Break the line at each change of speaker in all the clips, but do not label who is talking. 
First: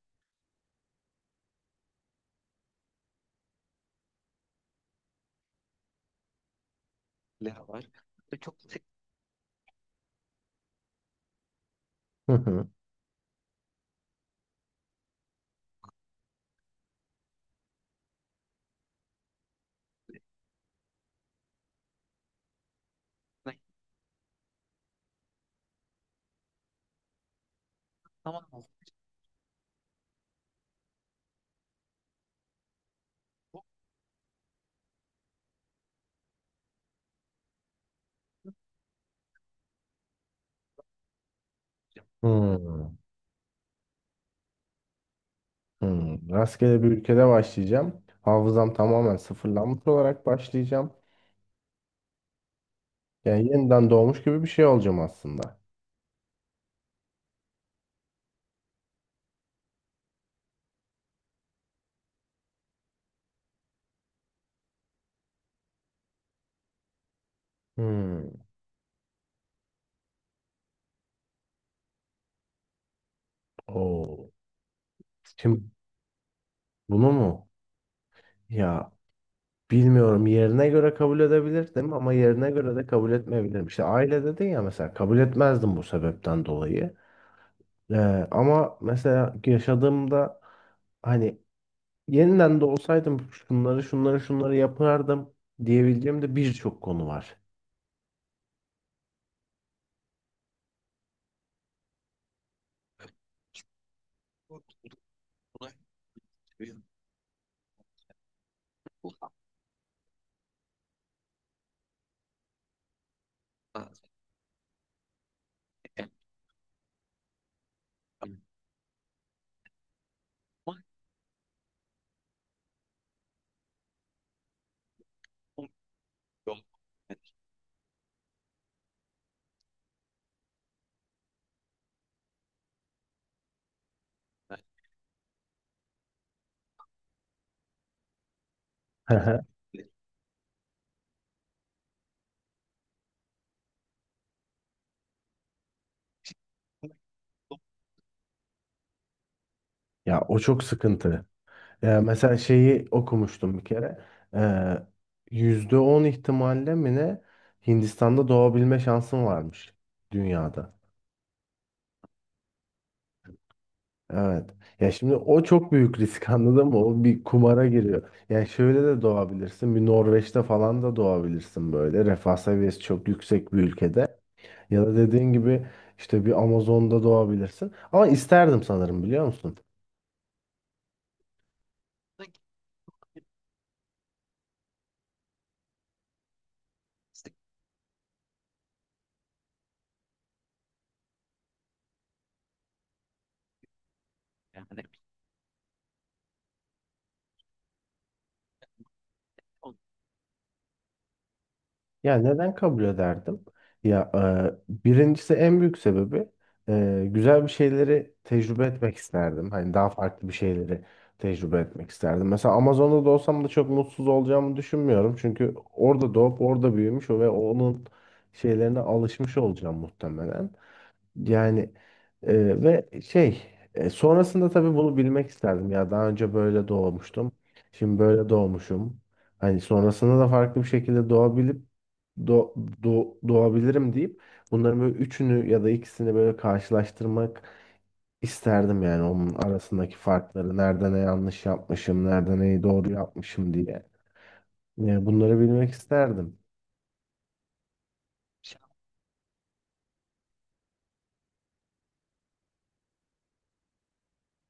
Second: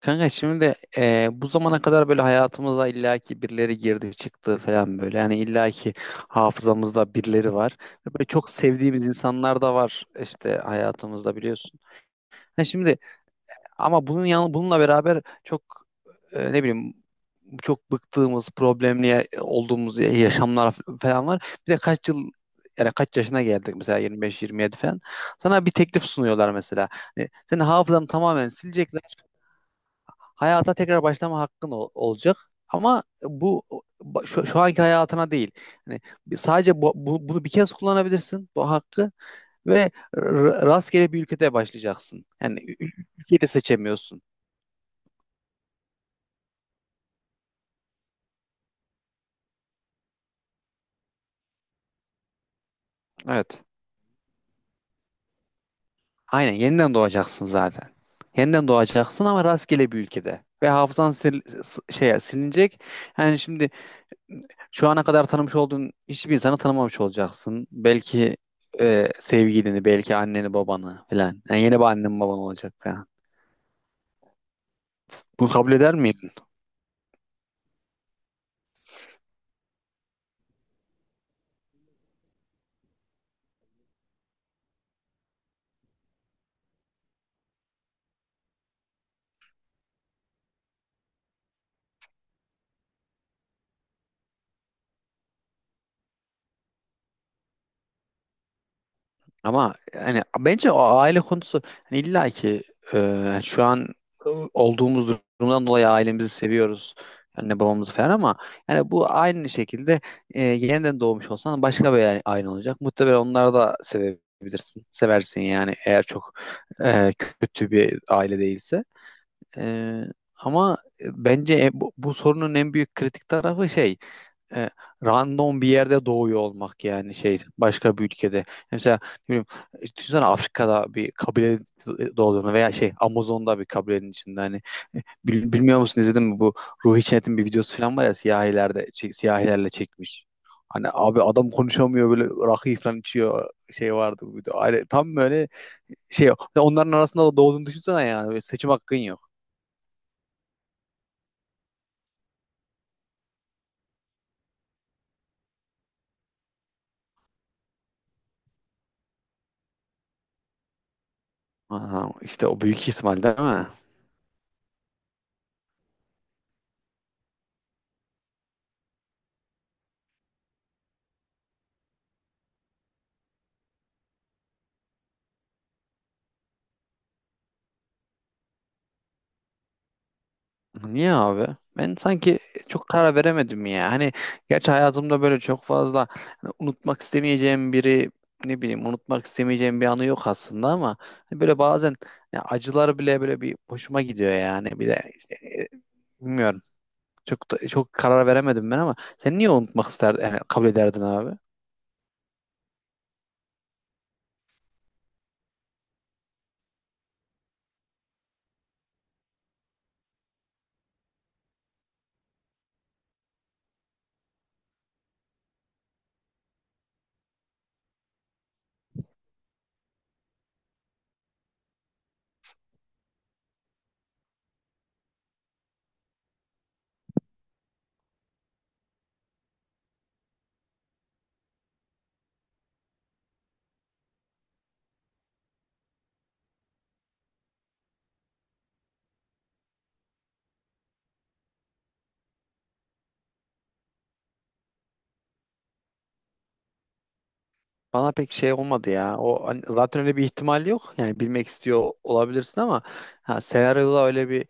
Kanka şimdi bu zamana kadar böyle hayatımıza illaki birileri girdi çıktı falan böyle. Yani illaki hafızamızda birileri var. Ve böyle çok sevdiğimiz insanlar da var işte hayatımızda biliyorsun. Ha şimdi ama bununla beraber çok ne bileyim çok bıktığımız, olduğumuz yaşamlar falan var. Bir de kaç yıl yani kaç yaşına geldik mesela 25-27 falan. Sana bir teklif sunuyorlar mesela. Hani senin hafızanı tamamen silecekler, hayata tekrar başlama olacak. Ama şu anki hayatına değil. Hani sadece bunu bir kez kullanabilirsin bu hakkı, ve rastgele bir ülkede başlayacaksın.
Hmm,
Ülkeyi de seçemiyorsun.
hmm. Rastgele bir ülkede başlayacağım. Hafızam tamamen sıfırlanmış olarak başlayacağım. Yani
Evet.
yeniden doğmuş gibi bir şey olacağım aslında.
Aynen yeniden doğacaksın zaten. Yeniden doğacaksın ama rastgele bir ülkede. Ve şeye silinecek. Yani şimdi şu ana kadar tanımış olduğun hiçbir insanı tanımamış olacaksın. Belki
Hmm.
sevgilini, belki anneni, babanı falan. Yani yeni bir annen baban olacak falan.
Oo.
Bunu
Şimdi
kabul eder miydin?
bunu mu? Ya bilmiyorum. Yerine göre kabul edebilirdim ama yerine göre de kabul etmeyebilirim. İşte aile dedin ya, mesela kabul etmezdim bu sebepten dolayı. Ee, ama mesela yaşadığımda hani yeniden de olsaydım şunları şunları şunları yapardım diyebileceğim de birçok konu var.
Ama yani bence o aile konusu hani illa ki yani şu an olduğumuz durumdan dolayı ailemizi seviyoruz. Anne babamızı falan, ama yani bu aynı şekilde yeniden doğmuş olsan başka bir aile olacak. Muhtemelen onları da sevebilirsin. Seversin yani, eğer çok e, kötü bir aile değilse. Ee, ama bence bu sorunun en büyük kritik tarafı e, random bir yerde doğuyor olmak, yani şey başka bir ülkede. Mesela ne bileyim, düşünsene Afrika'da bir kabile doğduğunu veya şey Amazon'da bir kabilenin içinde. Hani e, bilmiyor musun, izledin mi, bu Ruhi Çenet'in bir videosu falan var ya, siyahilerde
Hı hı.
siyahilerle çekmiş. Hani abi adam konuşamıyor, böyle rakı falan içiyor, şey vardı bu video. Tam böyle şey onların arasında da doğduğunu düşünsene, yani seçim hakkın yok.
Ya o çok sıkıntı. Ya mesela şeyi okumuştum bir kere. Ee, %10 ihtimalle mi ne, Hindistan'da doğabilme şansın varmış dünyada.
Aha, işte o büyük ihtimal değil mi?
Evet. Ya şimdi o çok büyük risk anladın mı? O bir kumara giriyor. Yani şöyle de doğabilirsin. Bir Norveç'te falan da doğabilirsin böyle. Refah seviyesi çok yüksek bir ülkede. Ya da dediğin gibi işte bir Amazon'da doğabilirsin. Ama isterdim sanırım, biliyor musun?
Niye abi? Ben sanki çok karar veremedim ya. Hani gerçi hayatımda böyle çok fazla hani unutmak istemeyeceğim biri, ne bileyim, unutmak istemeyeceğim bir anı yok aslında, ama hani böyle bazen ya acılar bile böyle bir hoşuma gidiyor yani. Bir de e, bilmiyorum. Çok karar veremedim ben, ama sen niye unutmak isterdin, yani kabul ederdin abi?
Ya neden kabul ederdim? Ya birincisi en büyük sebebi, güzel bir şeyleri tecrübe etmek isterdim. Hani daha farklı bir şeyleri tecrübe etmek isterdim. Mesela Amazon'da da olsam da çok mutsuz olacağımı düşünmüyorum. Çünkü orada doğup orada büyümüş ve onun şeylerine alışmış olacağım muhtemelen. Yani ve şey, sonrasında tabii bunu bilmek isterdim ya, daha önce böyle doğmuştum. Şimdi böyle doğmuşum. Hani sonrasında da farklı bir şekilde doğabilip do, doğabilirim deyip bunların böyle üçünü ya da ikisini böyle karşılaştırmak isterdim yani, onun arasındaki farkları nerede ne yanlış yapmışım, nerede neyi doğru yapmışım diye. Yani bunları bilmek isterdim.
Bana pek şey olmadı ya. O hani zaten öyle bir ihtimal yok. Yani bilmek istiyor olabilirsin ama ha, senaryoda öyle bir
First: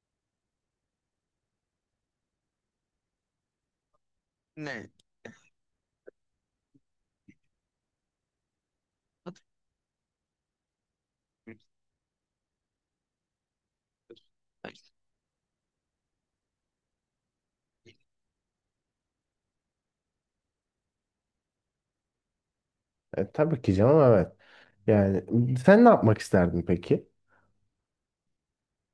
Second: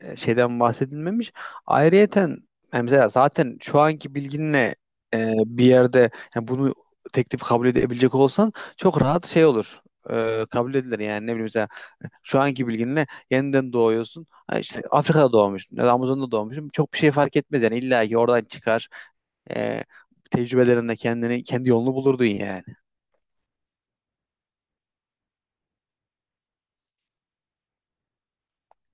şeyden bahsedilmemiş. Ayrıyeten yani mesela zaten şu anki bilginle bir yerde yani bunu teklif kabul edebilecek olsan çok rahat şey olur. E, kabul edilir yani ne bileyim, mesela şu anki bilginle yeniden doğuyorsun. Ha işte Afrika'da doğmuşsun ya da Amazon'da doğmuşsun. Çok bir şey fark etmez yani, illa ki oradan çıkar. E, tecrübelerinde kendini, kendi yolunu bulurdun yani.
Tabii ki canım, evet. Yani sen ne yapmak isterdin peki?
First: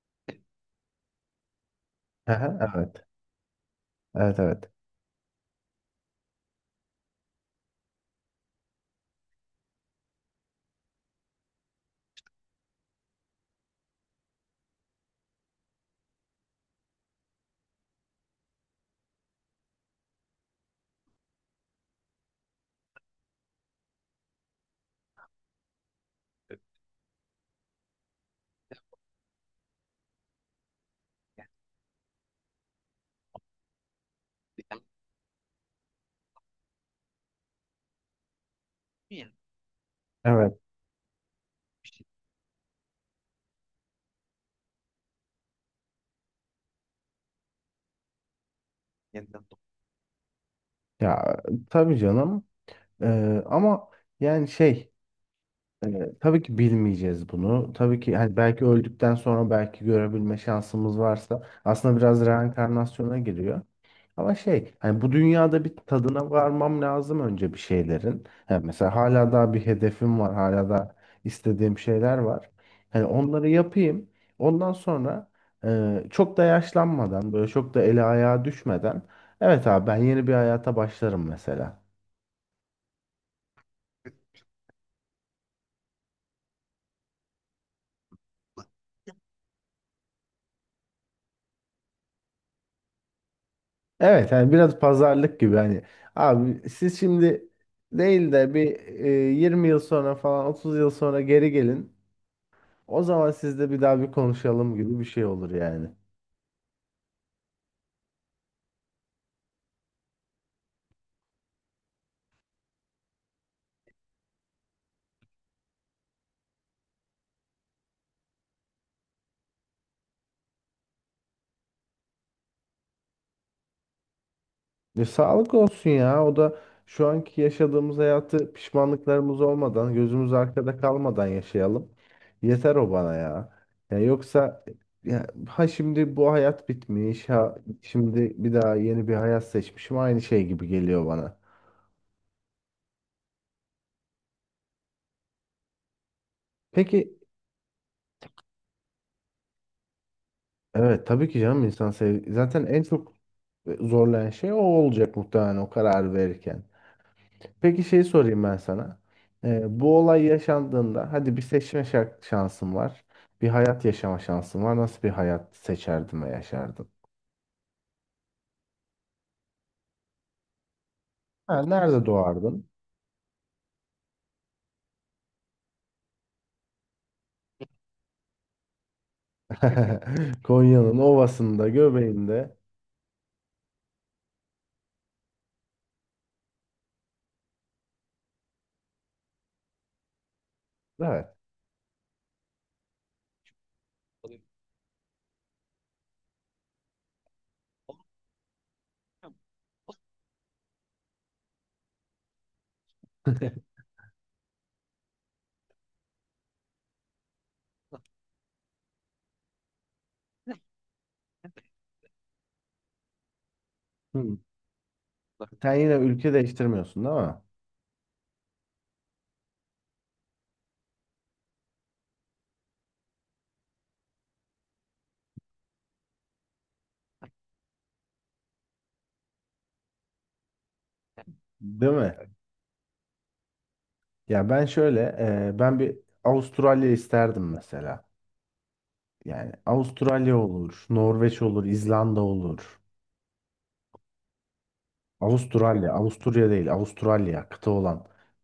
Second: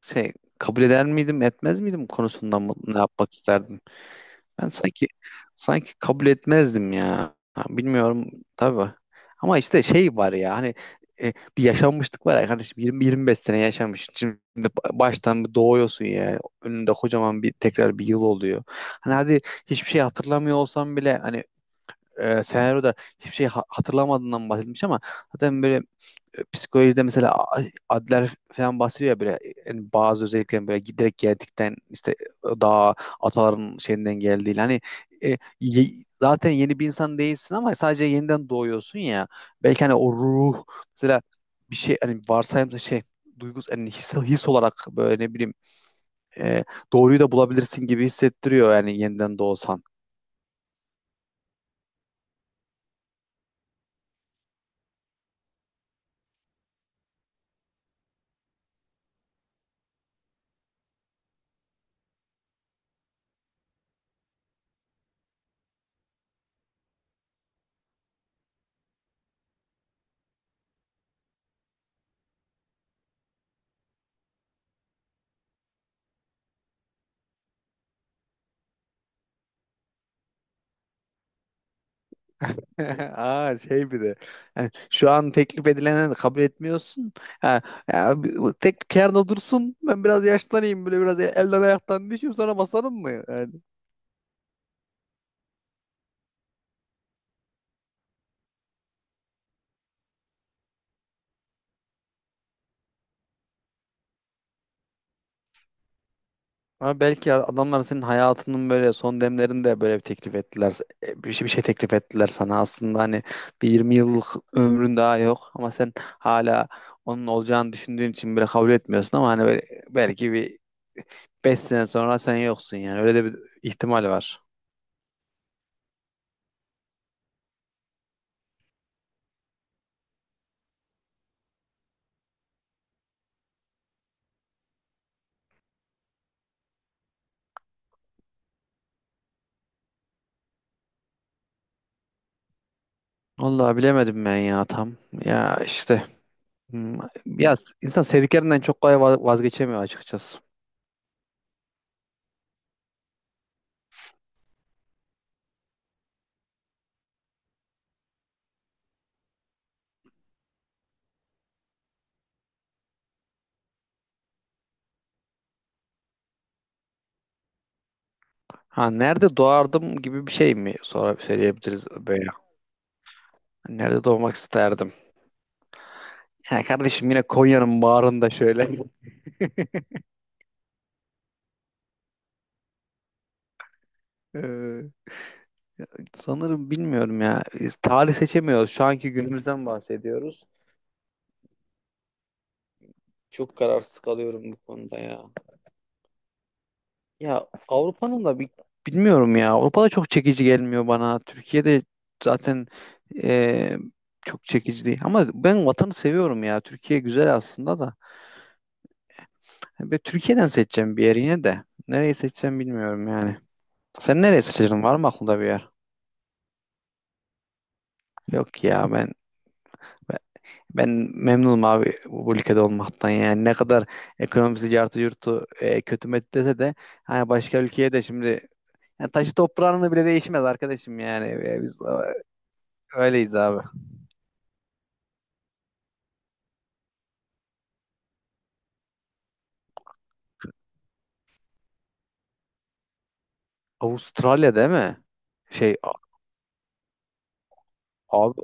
Şey, kabul eder miydim etmez miydim
Aha,
konusunda ne
evet.
yapmak isterdin?
Evet, evet.
Ben sanki sanki kabul etmezdim ya. Ha, bilmiyorum tabii. Ama işte şey var ya hani e, bir yaşanmışlık var ya kardeşim, 20-25 sene yaşamış. Şimdi baştan bir doğuyorsun ya. Önünde kocaman bir tekrar bir yıl oluyor. Hani hadi hiçbir şey hatırlamıyor olsam bile, hani senaryoda hiçbir şey hatırlamadığından bahsetmiş, ama zaten böyle psikolojide mesela Adler falan bahsediyor ya böyle, yani bazı özelliklerin böyle giderek geldikten işte daha ataların şeyinden geldiği, hani e, ye- zaten yeni bir insan değilsin ama sadece yeniden doğuyorsun ya, belki hani o
Evet
ruh mesela, bir şey hani varsayımda şey duygus hani his olarak böyle ne bileyim e, doğruyu da bulabilirsin gibi hissettiriyor yani yeniden doğsan.
ya, tabii canım. Ama yani şey, tabii ki bilmeyeceğiz bunu. Tabii ki hani belki öldükten sonra, belki görebilme şansımız varsa aslında biraz reenkarnasyona giriyor. Ama şey, hani bu dünyada bir tadına varmam lazım önce bir şeylerin. Yani mesela hala daha bir hedefim var. Hala da istediğim şeyler var. Hani onları yapayım. Ondan sonra çok da yaşlanmadan, böyle çok da eli ayağa düşmeden, evet abi, ben yeni bir hayata başlarım mesela.
Aa şey bir de yani şu an teklif edilene de kabul etmiyorsun. Ha, ya bu tek kenarda dursun, ben biraz yaşlanayım, böyle biraz elden ayaktan düşeyim sonra basarım mı? Yani.
Evet, hani biraz pazarlık gibi, hani abi siz şimdi değil de bir, 20 yıl sonra falan, 30 yıl sonra geri gelin. O zaman sizle bir daha bir konuşalım gibi bir şey olur yani.
Ama belki adamlar senin hayatının böyle son demlerinde böyle bir teklif ettiler. E, bir şey teklif ettiler sana aslında, hani bir 20 yıllık ömrün daha yok ama sen hala onun olacağını düşündüğün için böyle kabul etmiyorsun, ama hani böyle belki bir 5 sene sonra sen yoksun, yani öyle de bir ihtimal var.
Sağlık olsun ya. O da şu anki yaşadığımız hayatı pişmanlıklarımız olmadan, gözümüz arkada kalmadan yaşayalım. Yeter o bana ya. Ya yoksa, ya, ha şimdi bu hayat bitmiş, ha şimdi bir daha yeni bir hayat seçmişim. Aynı şey gibi geliyor bana.
Vallahi bilemedim ben ya tam. Ya işte hmm,
Peki,
ya insan sevdiklerinden çok kolay vazgeçemiyor açıkçası.
evet tabii ki canım, insan sev, zaten en çok zorlayan şey o olacak muhtemelen, o karar verirken. Peki şeyi sorayım ben sana. Bu olay yaşandığında, hadi bir seçme şansın var. Bir hayat yaşama şansın var. Nasıl bir hayat seçerdin ve yaşardın?
Ha nerede doğardım gibi bir şey mi, sonra
Ha,
söyleyebiliriz
nerede
böyle.
doğardın?
Nerede doğmak isterdim? Ya kardeşim yine Konya'nın bağrında şöyle.
Konya'nın ovasında, göbeğinde.
Ee, sanırım bilmiyorum ya. Biz tarih seçemiyoruz. Şu anki günümüzden bahsediyoruz.
Evet.
Çok kararsız kalıyorum bu konuda ya. Ya Avrupa'nın da bilmiyorum ya. Avrupa'da çok çekici gelmiyor bana. Türkiye'de zaten e, çok çekici değil. Ama ben vatanı seviyorum ya. Türkiye güzel aslında da. Ve Türkiye'den seçeceğim bir yer yine de. Nereyi seçeceğim bilmiyorum yani. Sen
Hı.
nereyi seçeceksin? Var mı aklında bir yer?
Sen yine ülke değiştirmiyorsun değil mi?
Yok ya ben ben, ben memnunum abi bu ülkede olmaktan yani. Ne kadar ekonomisi artı yurtu kötü met dese de, hani başka ülkeye de şimdi yani taşı toprağının da bile değişmez arkadaşım yani. E, biz
Değil mi?
öyleyiz abi.
Ya ben şöyle, ben bir Avustralya isterdim mesela. Yani Avustralya olur, Norveç olur, İzlanda olur.
Avustralya değil mi? Şey a-
Avustralya, Avusturya değil, Avustralya, kıta olan.
abi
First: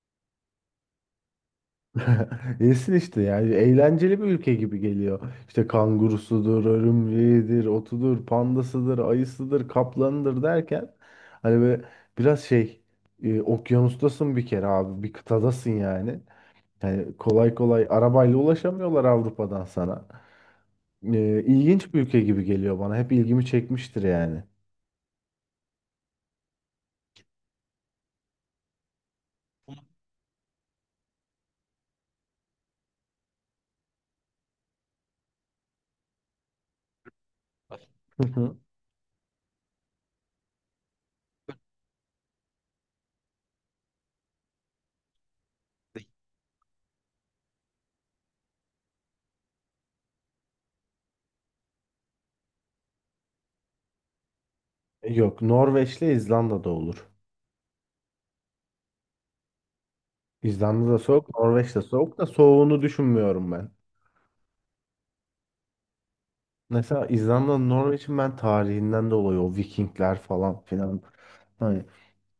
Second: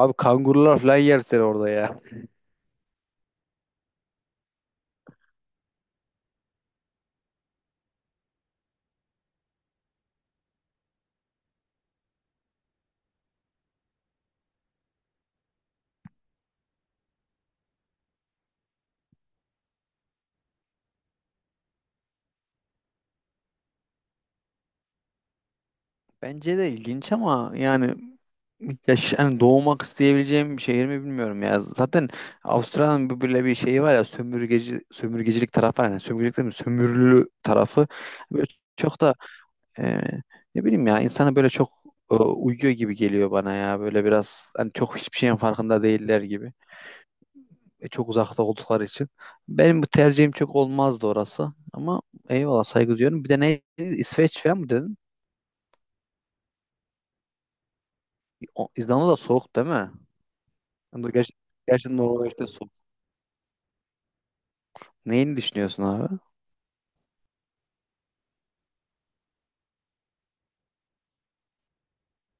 abi kangurular falan yer seni orada ya.
Yesin işte, yani eğlenceli bir ülke gibi geliyor. İşte kangurusudur, örümceğidir, otudur, pandasıdır, ayısıdır, kaplanıdır derken, hani böyle biraz şey, okyanustasın bir kere abi, bir kıtadasın yani. Yani kolay kolay arabayla ulaşamıyorlar Avrupa'dan sana. İlginç bir ülke gibi geliyor bana. Hep ilgimi çekmiştir yani.
Bence de ilginç ama yani yaş hani doğmak isteyebileceğim bir şehir mi bilmiyorum ya. Zaten Avustralya'nın böyle bir şeyi var ya, sömürgeci, sömürgecilik tarafı var, yani sömürgecilik değil mi? Sömürülü tarafı.
Hı
Böyle
hı.
çok da e, ne bileyim ya, insana böyle çok uyuyor gibi geliyor bana ya. Böyle biraz hani çok hiçbir şeyin farkında değiller gibi. E, çok uzakta oldukları için. Benim bu tercihim çok olmazdı orası. Ama eyvallah, saygı duyuyorum. Bir de ne, İsveç falan mı dedin?
Yok, Norveç'le İzlanda'da olur.
İzlanda da soğuk değil mi?
İzlanda'da
Ama
soğuk,
Ger
Norveç'te
gerçekten
soğuk da
Norveç'te soğuk.
soğuğunu düşünmüyorum ben.
Neyini düşünüyorsun abi?
Mesela İzlanda'nın, Norveç'in, ben tarihinden dolayı o Vikingler falan filan, hani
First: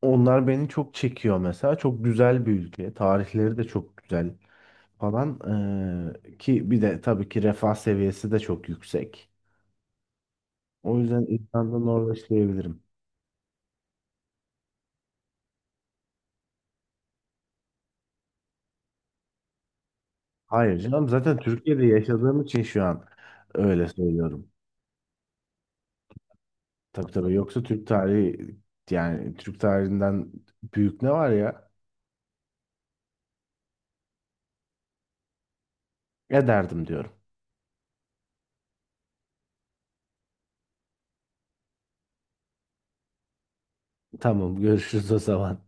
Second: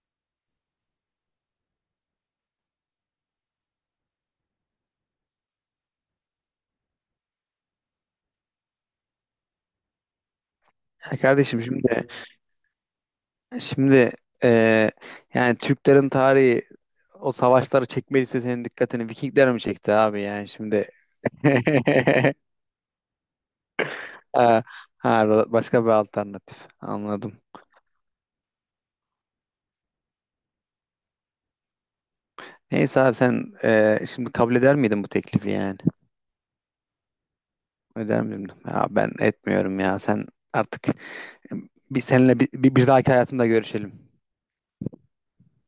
onlar beni çok çekiyor mesela. Çok güzel bir ülke. Tarihleri de çok güzel falan. Ki bir de tabii ki refah seviyesi de çok yüksek. O
Ya
yüzden
kardeşim
İzlanda,
şimdi
Norveç diyebilirim.
şimdi e, yani Türklerin tarihi, o savaşları çekmediyse senin dikkatini Vikingler mi çekti abi yani
Hayır
şimdi?
canım, zaten Türkiye'de yaşadığım için şu an öyle söylüyorum.
Ha, ha, başka bir alternatif.
Tabii tabii,
Anladım.
yoksa Türk tarihi, yani Türk tarihinden büyük ne var ya?
Neyse abi, sen şimdi kabul eder miydin bu teklifi yani?
Ya derdim, diyorum.
Öder miyim? Ya ben etmiyorum ya. Sen artık bir seninle bir dahaki hayatında görüşelim.
Tamam, görüşürüz o zaman.